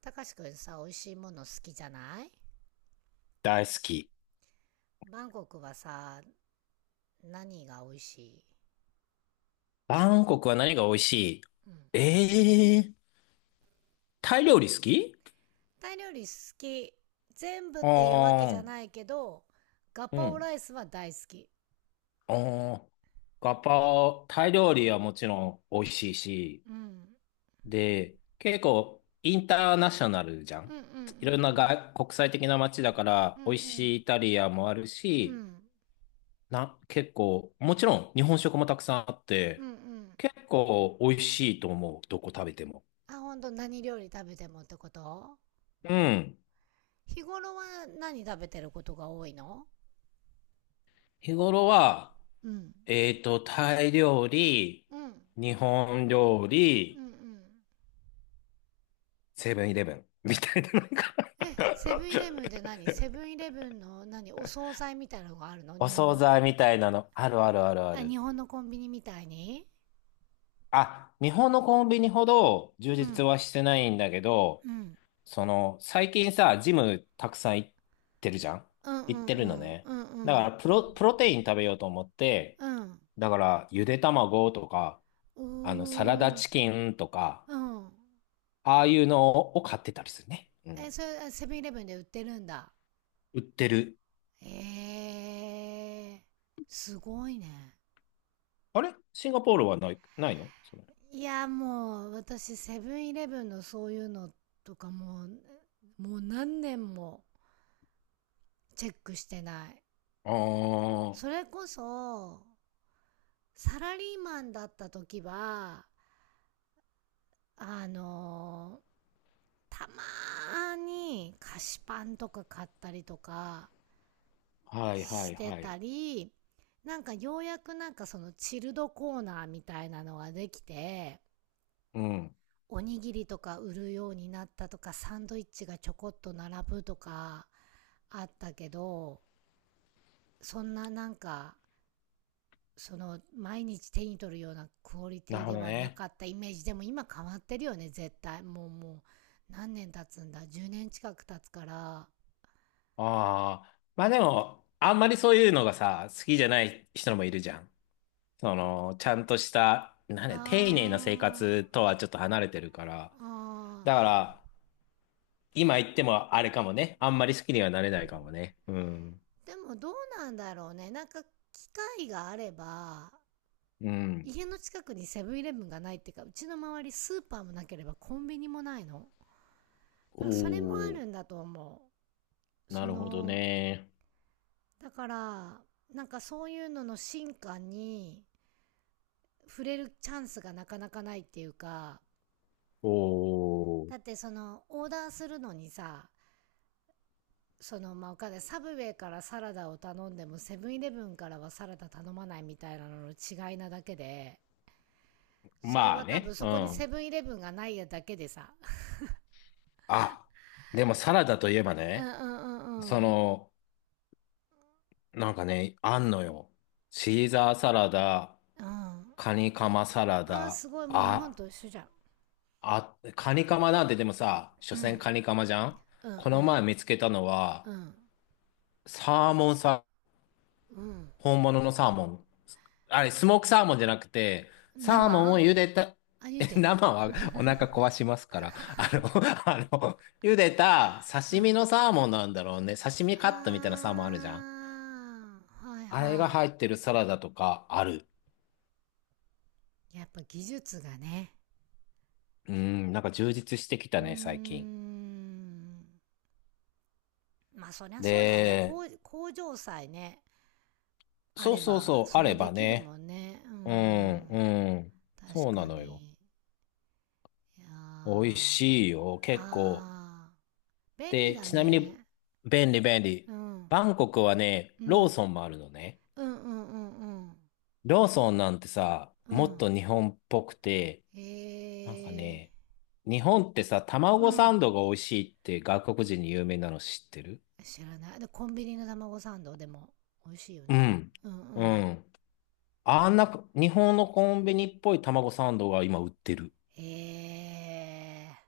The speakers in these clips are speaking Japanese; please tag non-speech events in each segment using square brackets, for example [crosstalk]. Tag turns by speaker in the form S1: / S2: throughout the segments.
S1: たかしくんさ、美味しいもの好きじゃない？
S2: 大好き。
S1: バンコクはさ、何が美味しい？
S2: バンコクは何が美味しい？
S1: うん。
S2: えー、タイ料理好き？
S1: タイ料理好き。全部っ
S2: あ
S1: ていうわけじゃ
S2: ー、
S1: ないけど、ガ
S2: う
S1: パオ
S2: ん。
S1: ライスは大好き。
S2: あー、ガパオ、タイ料理はもちろん美味しいし、
S1: うん。
S2: で、結構インターナショナルじゃ
S1: う
S2: ん。
S1: ん、うん、う
S2: いろんな
S1: ん、
S2: 国際的な街だか
S1: う
S2: ら、
S1: ん。う
S2: 美味し
S1: ん、
S2: いイタリアもある
S1: うん。
S2: し、
S1: うん。
S2: 結構、もちろん日本食もたくさんあっ
S1: うん、
S2: て、
S1: うん。
S2: 結構美味しいと思う、どこ食べても。
S1: あ、ほんと？何料理食べてもってこと？
S2: うん。
S1: 日頃は何食べてることが多いの？
S2: 日頃は、
S1: うん。
S2: タイ料理、
S1: うん。
S2: 日本料
S1: う
S2: 理、
S1: ん、うん。
S2: セブンイレブンみたいなのが
S1: え、セブンイレブンで
S2: [laughs]
S1: 何？セブンイレブンの何、お惣菜みたいなのがあるの、
S2: お
S1: 日本
S2: 惣
S1: の？
S2: 菜みたいなの、あるあるあるあ
S1: あ、
S2: る。
S1: 日本のコンビニみたいに？
S2: あ、日本のコンビニほど充
S1: う
S2: 実
S1: ん。
S2: はしてないんだけど、
S1: うん。
S2: その、最近さ、ジムたくさん行ってるじゃん、
S1: うん、う
S2: 行っ
S1: ん、
S2: てる
S1: う
S2: の
S1: ん。
S2: ね。
S1: うん、う
S2: だか
S1: ん。
S2: ら、プロテイン食べようと思って、
S1: うん。
S2: だから、ゆで卵とか、
S1: うー
S2: サラダ
S1: ん。
S2: チキンとか、
S1: うん。
S2: ああいうのを買ってたりするね。う
S1: え、
S2: ん。
S1: それ、あ、セブンイレブンで売ってるんだ。
S2: 売ってる。
S1: え、えー。すごいね。
S2: あれシンガポールはないのそれ？
S1: いや、もう、私、セブンイレブンのそういうのとかもう、もう何年もチェックしてない。
S2: あ
S1: そ
S2: あ、
S1: れこそ、サラリーマンだった時は、あのーたまーに菓子パンとか買ったりとか
S2: はいは
S1: し
S2: い
S1: て
S2: は
S1: た
S2: い。
S1: り、なんかようやくなんかそのチルドコーナーみたいなのができて、
S2: うん。
S1: おにぎりとか売るようになったとか、サンドイッチがちょこっと並ぶとかあったけど、そんななんかその毎日手に取るようなクオリテ
S2: な
S1: ィ
S2: るほ
S1: で
S2: ど
S1: はな
S2: ね。
S1: かったイメージ。でも今変わってるよね、絶対。もう何年経つんだ、10年近く経つから。
S2: ああ。まあでも、あんまりそういうのがさ、好きじゃない人もいるじゃん。その、ちゃんとした、なん
S1: あ
S2: だ、丁寧な生
S1: ー、
S2: 活とはちょっと離れてるから。
S1: あ
S2: だから、今言ってもあれかもね。あんまり好きにはなれないかもね。うん。
S1: ー、でもどうなんだろうね。なんか機会があれば、
S2: うん。
S1: 家の近くにセブンイレブンがないっていうか、うちの周りスーパーもなければコンビニもないの。
S2: お
S1: なんかそれもあ
S2: お、
S1: るんだと思う。
S2: な
S1: そ
S2: るほど
S1: の、
S2: ね。
S1: だからなんかそういうのの進化に触れるチャンスがなかなかないっていうか、
S2: おお、
S1: だってその、オーダーするのにさ、その、まあ、お金、サブウェイからサラダを頼んでも、セブンイレブンからはサラダ頼まないみたいなのの違いなだけで、それ
S2: ま
S1: は
S2: あ
S1: 多分
S2: ね。
S1: そ
S2: う
S1: こにセ
S2: ん。
S1: ブンイレブンがないやだけでさ。
S2: あ、でもサラダといえば
S1: うん、う
S2: ね、
S1: ん、うん、う
S2: そ
S1: ん。
S2: の、なんかね、あんのよ。シーザーサラダ、
S1: うん。
S2: カニカマサラ
S1: あー、
S2: ダ、
S1: すごい、もう日本
S2: あ、
S1: と一緒じゃん。
S2: カニカマなんてでもさ、所
S1: う
S2: 詮
S1: ん。
S2: カニカマじゃん。
S1: う
S2: この
S1: ん、
S2: 前見つけたの
S1: う
S2: は、
S1: ん。うん。
S2: サーモンさ、
S1: うん。
S2: 本物のサーモン。あれ、スモークサーモンじゃなくて、サー
S1: 生。
S2: モンを茹でた、
S1: あ、茹でた。
S2: 生はお腹壊しますから、[laughs] あ茹でた
S1: う
S2: 刺身
S1: ん。
S2: のサーモンなんだろうね。刺身カットみたいな
S1: あ
S2: サーモンあるじゃん。
S1: ー、はい
S2: あれが
S1: はい。
S2: 入ってるサラダとかある。
S1: やっぱ技術がね。
S2: うん、なんか充実してきた
S1: うー
S2: ね、最近。
S1: ん。まあそりゃそうだよね。
S2: で、
S1: 工場さえね、あ
S2: そう
S1: れ
S2: そう
S1: ば
S2: そう、
S1: そ
S2: あ
S1: れ
S2: れ
S1: で
S2: ば
S1: きる
S2: ね。
S1: もんね。うー
S2: うん、
S1: ん。
S2: うん。
S1: 確
S2: そうな
S1: か
S2: のよ。
S1: に。いやー、
S2: 美味
S1: あ、
S2: しいよ、結構。
S1: あー。便利
S2: で、
S1: だ
S2: ちなみに、
S1: ね。
S2: 便利便
S1: う
S2: 利。
S1: ん。
S2: バンコクはね、
S1: う
S2: ロー
S1: ん。
S2: ソンもあるのね。
S1: うん、うん、うん、
S2: ローソンなんてさ、
S1: うん。う
S2: もっ
S1: ん。
S2: と日本っぽくて、
S1: へ
S2: なんか
S1: え
S2: ね、日本ってさ、
S1: ー。う
S2: 卵サ
S1: ん。
S2: ンドが美味しいって外国人に有名なの知ってる？
S1: 知らない。で、コンビニの卵サンドでも美味しいよ
S2: う
S1: ね。
S2: ん。
S1: うん、う
S2: う
S1: ん。
S2: ん。あんな、日本のコンビニっぽい卵サンドが今売ってる。
S1: へえー。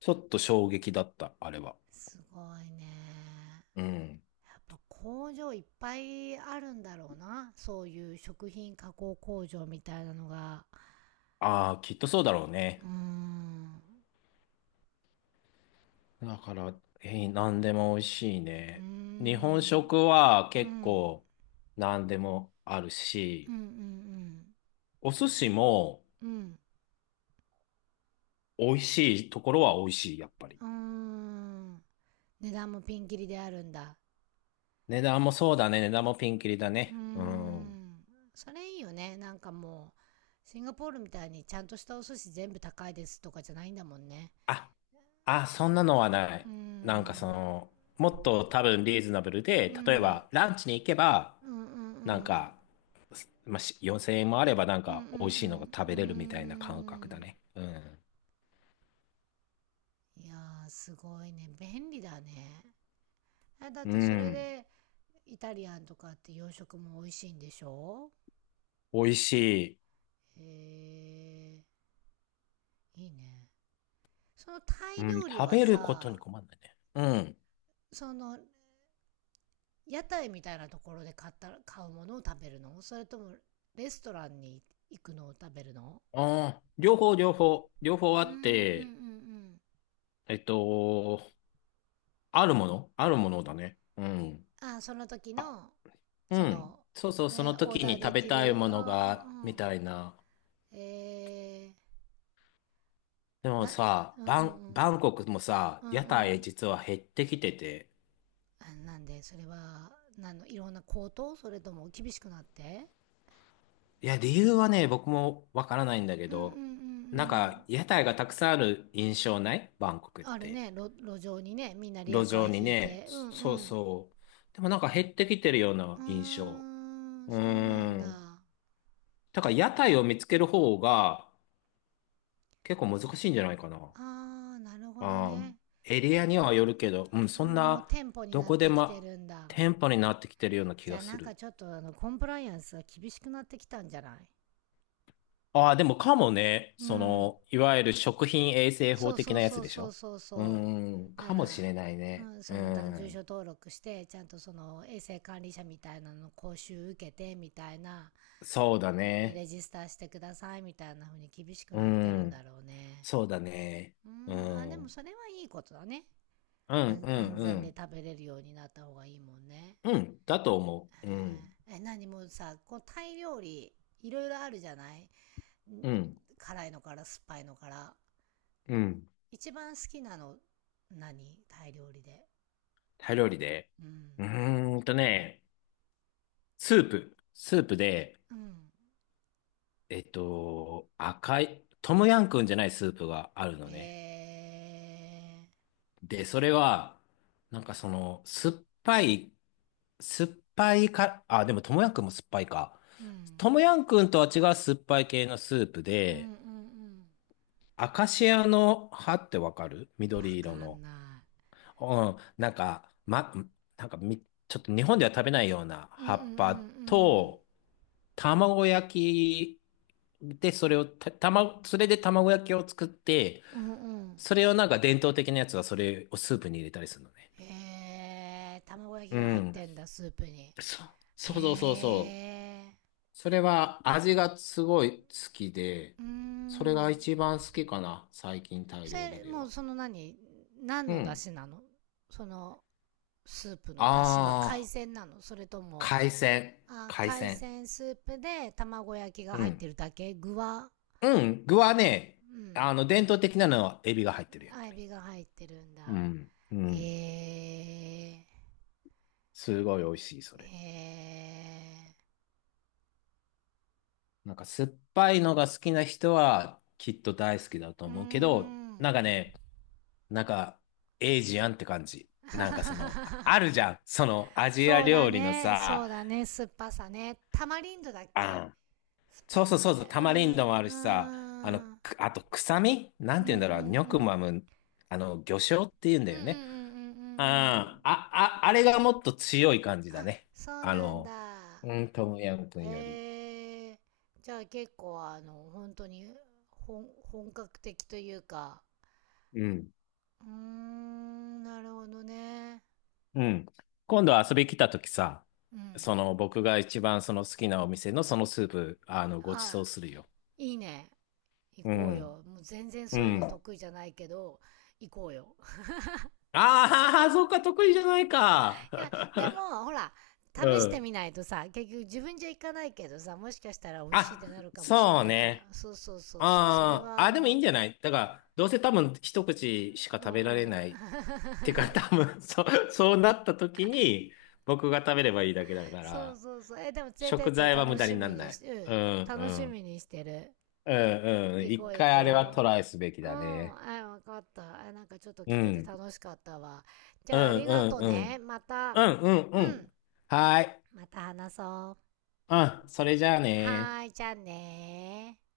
S2: ちょっと衝撃だった、あれは。
S1: すごいね。
S2: うん。
S1: やっぱ工場いっぱいあるんだろうな。そういう食品加工工場みたいなのが。
S2: ああ、きっとそうだろう
S1: う
S2: ね。
S1: ーん。
S2: だから、何でも美味しい
S1: うー
S2: ね。日本
S1: ん。
S2: 食は
S1: う
S2: 結
S1: ん。
S2: 構何でもある
S1: うん、
S2: し、
S1: うん、
S2: お寿司も
S1: うん。うん。
S2: 美味しいところは美味しい、やっぱり。
S1: うーん。値段もピンキリであるんだ。
S2: 値段もそうだね。値段もピンキリだ
S1: うー
S2: ね。うん。
S1: ん。それいいよね。なんかもう、シンガポールみたいにちゃんとしたお寿司全部高いですとかじゃないんだもんね。
S2: あ、そんなのはない。
S1: うー
S2: なんかそ
S1: ん。
S2: の、もっと多分リーズナブルで、
S1: う
S2: 例え
S1: ん。
S2: ばランチに行けば、
S1: うん、うん、う
S2: なん
S1: ん。
S2: か、まあ、4000円もあればなん
S1: うん、うん、う
S2: か美味しいのが食べれるみたいな感覚だ
S1: ん。
S2: ね。うん。
S1: うーん。いやー、すごいね。便利だね。え、だっ
S2: う
S1: てそれ
S2: ん。
S1: で、イタリアンとかって洋食も美味しいんでしょ？
S2: 美味しい。
S1: へー、いいね。そのタ
S2: う
S1: イ
S2: ん。
S1: 料理
S2: 食
S1: は
S2: べることに
S1: さ、
S2: 困んないね。うん。
S1: その、屋台みたいなところで買った買うものを食べるの？それとも、レストランに行くのを食べるの？
S2: ああ、両方、両方、両方あ
S1: うん、うん、う
S2: って、
S1: ん、
S2: えっと、あるものあるものだね。うん。
S1: うん。あ、その時
S2: あ、
S1: の、
S2: う
S1: そ
S2: ん。
S1: の、
S2: そうそう、その
S1: オー
S2: 時
S1: ダー
S2: に
S1: で
S2: 食べ
S1: き
S2: たい
S1: る、
S2: も
S1: う
S2: のが、
S1: ん、う
S2: み
S1: ん。
S2: たいな。
S1: え
S2: で
S1: ー、
S2: も
S1: な、
S2: さ、
S1: うん、うん、うん。
S2: バンコクもさ、
S1: うん、
S2: 屋
S1: う
S2: 台
S1: ん。
S2: 実は減ってきてて、
S1: あ、なんで、それは？なんの、いろんな高騰？それとも厳しくなって？
S2: いや、理由はね、僕もわからないんだけ
S1: うん、うん、うん、う
S2: ど、なん
S1: ん。
S2: か、屋台がたくさんある印象ないバンコクっ
S1: ある
S2: て。
S1: ね、路上にね、みんなリ
S2: 路
S1: ヤカ
S2: 上
S1: ー
S2: に
S1: 引い
S2: ね、
S1: て。うん、
S2: そう
S1: うん。
S2: そう。でもなんか減ってきてるよう
S1: う
S2: な
S1: ー
S2: 印象。
S1: ん、
S2: うー
S1: そうなん
S2: ん。
S1: だ。
S2: だから屋台を見つける方が結構難しいんじゃないかな。
S1: あー、なるほど
S2: あー、
S1: ね。
S2: エリアにはよるけど、うん、そ
S1: う
S2: ん
S1: ん、もう
S2: な、
S1: 店舗に
S2: ど
S1: なっ
S2: こで
S1: てきて
S2: も
S1: るんだ。
S2: 店舗になってきてるような気
S1: じゃ
S2: が
S1: あ
S2: す
S1: なんか
S2: る。
S1: ちょっと、あの、コンプライアンスが厳しくなってきたんじゃない？
S2: ああ、でもかもね、
S1: う
S2: そ
S1: ん。
S2: の、いわゆる食品衛生
S1: そ
S2: 法
S1: う
S2: 的
S1: そう
S2: なや
S1: そ
S2: つ
S1: う
S2: でし
S1: そう
S2: ょ？
S1: そうそう、な
S2: かもし
S1: ら、
S2: れない
S1: う
S2: ね。
S1: ん、
S2: うー
S1: そのだ住所
S2: ん、
S1: 登録してちゃんとその衛生管理者みたいなの講習受けてみたいな、
S2: そうだ
S1: で
S2: ね。
S1: レジスターしてくださいみたいな風に厳しく
S2: うー
S1: なってるんだ
S2: ん、
S1: ろうね。
S2: そうだね。
S1: う
S2: うー
S1: ん、あ、で
S2: ん、う
S1: も
S2: ん、
S1: それはいいことだね。
S2: うん、
S1: 安安
S2: う
S1: 全で
S2: ん。
S1: 食べれるようになった方がいいもんね。
S2: うん、だと思う。うん、
S1: へえ、え、何？もうさ、こうタイ料理いろいろあるじゃない？ん、
S2: うん、
S1: 辛いのから酸っぱいのから、
S2: うん。
S1: 一番好きなの何？タイ料理で。
S2: タイ料理で。
S1: うん。
S2: うーんとね、スープ。スープで、
S1: うん。
S2: 赤い、トムヤンくんじゃないスープがあるのね。
S1: え、え
S2: で、それは、なんかその、酸っぱいか、あ、でも、ともやんくんも酸っぱいか。
S1: ー。うん。
S2: ともやんくんとは違う酸っぱい系のスープ
S1: うん、うん、う
S2: で、
S1: ん。
S2: アカシアの葉ってわかる？
S1: わ
S2: 緑
S1: か
S2: 色の。
S1: んな
S2: うん、なんか、ま、なんかみ、ちょっと日本では食べないような
S1: い。うん、うん、
S2: 葉
S1: う
S2: っぱ
S1: ん、
S2: と、卵焼きで、それで卵焼きを作って、
S1: うん。うん、うん。
S2: それをなんか伝統的なやつはそれをスープに入れたりするのね。
S1: へえー。卵焼き
S2: う
S1: が入っ
S2: ん。
S1: てんだ、スープに？
S2: そ、
S1: へ
S2: そうそうそうそう。
S1: え
S2: それは味がすごい好きで、
S1: ー。うー
S2: それが
S1: ん。
S2: 一番好きかな、最近タイ
S1: そ
S2: 料理
S1: れ、
S2: で
S1: もう
S2: は。
S1: その何
S2: う
S1: の出
S2: ん。
S1: 汁なの？その、スープの出汁は海
S2: ああ、
S1: 鮮なの？それとも？
S2: 海鮮。
S1: あー、
S2: 海
S1: 海
S2: 鮮。
S1: 鮮スープで卵焼きが
S2: う
S1: 入っ
S2: ん。
S1: てるだけ？具は？
S2: うん。具はね、
S1: うん。
S2: 伝統的なのはエビが入ってる、やっ
S1: アイ
S2: ぱり。
S1: ビが入ってるん
S2: う
S1: だ。
S2: ん。うん。
S1: へえ
S2: すごい美味しい、そ
S1: ー。
S2: れ。
S1: へ
S2: なんか酸っぱいのが好きな人はきっと大好きだと
S1: えー。うー
S2: 思うけど、な
S1: ん。
S2: んかね、なんか、エイジアンって感じ。なんかその、ああ
S1: [laughs]
S2: るじゃん。その、アジア
S1: そうだ
S2: 料理の
S1: ね。そ
S2: さ、
S1: うだね。酸っぱさね。タマリンドだっ
S2: あ
S1: け、
S2: ん。
S1: 酸っ
S2: そ
S1: ぱ
S2: う
S1: い
S2: そう
S1: のっ
S2: そう
S1: て？
S2: そう、タ
S1: う
S2: マリン
S1: ん、
S2: ドもあるしさ、
S1: うん。
S2: あと、臭みな
S1: う
S2: ん
S1: ん、
S2: て
S1: う
S2: 言う
S1: ん、
S2: ん
S1: う
S2: だろう、ニョクマ
S1: ん。
S2: ム、魚醤って言うん
S1: う
S2: だ
S1: ん、う
S2: よ
S1: ん、うん、うん、う
S2: ね。
S1: ん、うん。
S2: あれがもっと強い感じだ
S1: あ、
S2: ね。
S1: そう
S2: あ
S1: なん
S2: の、
S1: だ。
S2: うん、トムヤム君より。
S1: えー。じゃあ結構あの、本当に本格的というか、
S2: うん。
S1: うーん、なるほどね。
S2: うん。今度遊び来た時さ、
S1: うん。
S2: その、僕が一番その好きなお店のそのスープ、ご馳
S1: あ、
S2: 走するよ。
S1: いいね。行
S2: う
S1: こう
S2: ん。
S1: よ。もう全然
S2: う
S1: そういうの
S2: ん。
S1: 得意じゃないけど、行こうよ。
S2: ああ、そうか、得意じゃないか。
S1: [laughs] いや、でも、ほら、
S2: [laughs] う
S1: 試して
S2: ん。
S1: みないとさ、結局自分じゃ行かないけどさ、もしかしたら美味しいっ
S2: あ、
S1: てなるかもしれ
S2: そう
S1: ないから。
S2: ね。
S1: そうそうそうそう。それ
S2: あ
S1: は
S2: ー
S1: あ
S2: あ、でもいいん
S1: の、
S2: じゃない？だから、どうせ多分一口しか
S1: うん、う
S2: 食べられない。
S1: ん。
S2: てか、[laughs] 多分そうなった時に、僕が食べればいいだけだ
S1: [laughs]
S2: か
S1: そう
S2: ら、
S1: そうそう。え、でも連れてっ
S2: 食
S1: て
S2: 材は無
S1: 楽
S2: 駄に
S1: し
S2: な
S1: み
S2: ん
S1: に
S2: ない。
S1: し、う
S2: う
S1: ん、
S2: ん、う
S1: 楽し
S2: ん。
S1: みにしてる。
S2: うん、うん。
S1: 行こ
S2: 一
S1: う行
S2: 回あれは
S1: こ
S2: トライすべき
S1: う、
S2: だ
S1: ん、
S2: ね。
S1: はい、わかった。あ、なんかちょっと
S2: う
S1: 聞けて
S2: ん。
S1: 楽しかったわ。じ
S2: うん、
S1: ゃあ、あり
S2: う
S1: が
S2: ん、
S1: と
S2: う
S1: ね。
S2: ん。
S1: また、
S2: うん、うん、う
S1: うん、
S2: ん。はーい。
S1: また話そう。
S2: うん、それじゃあね。
S1: はーい、じゃあねー。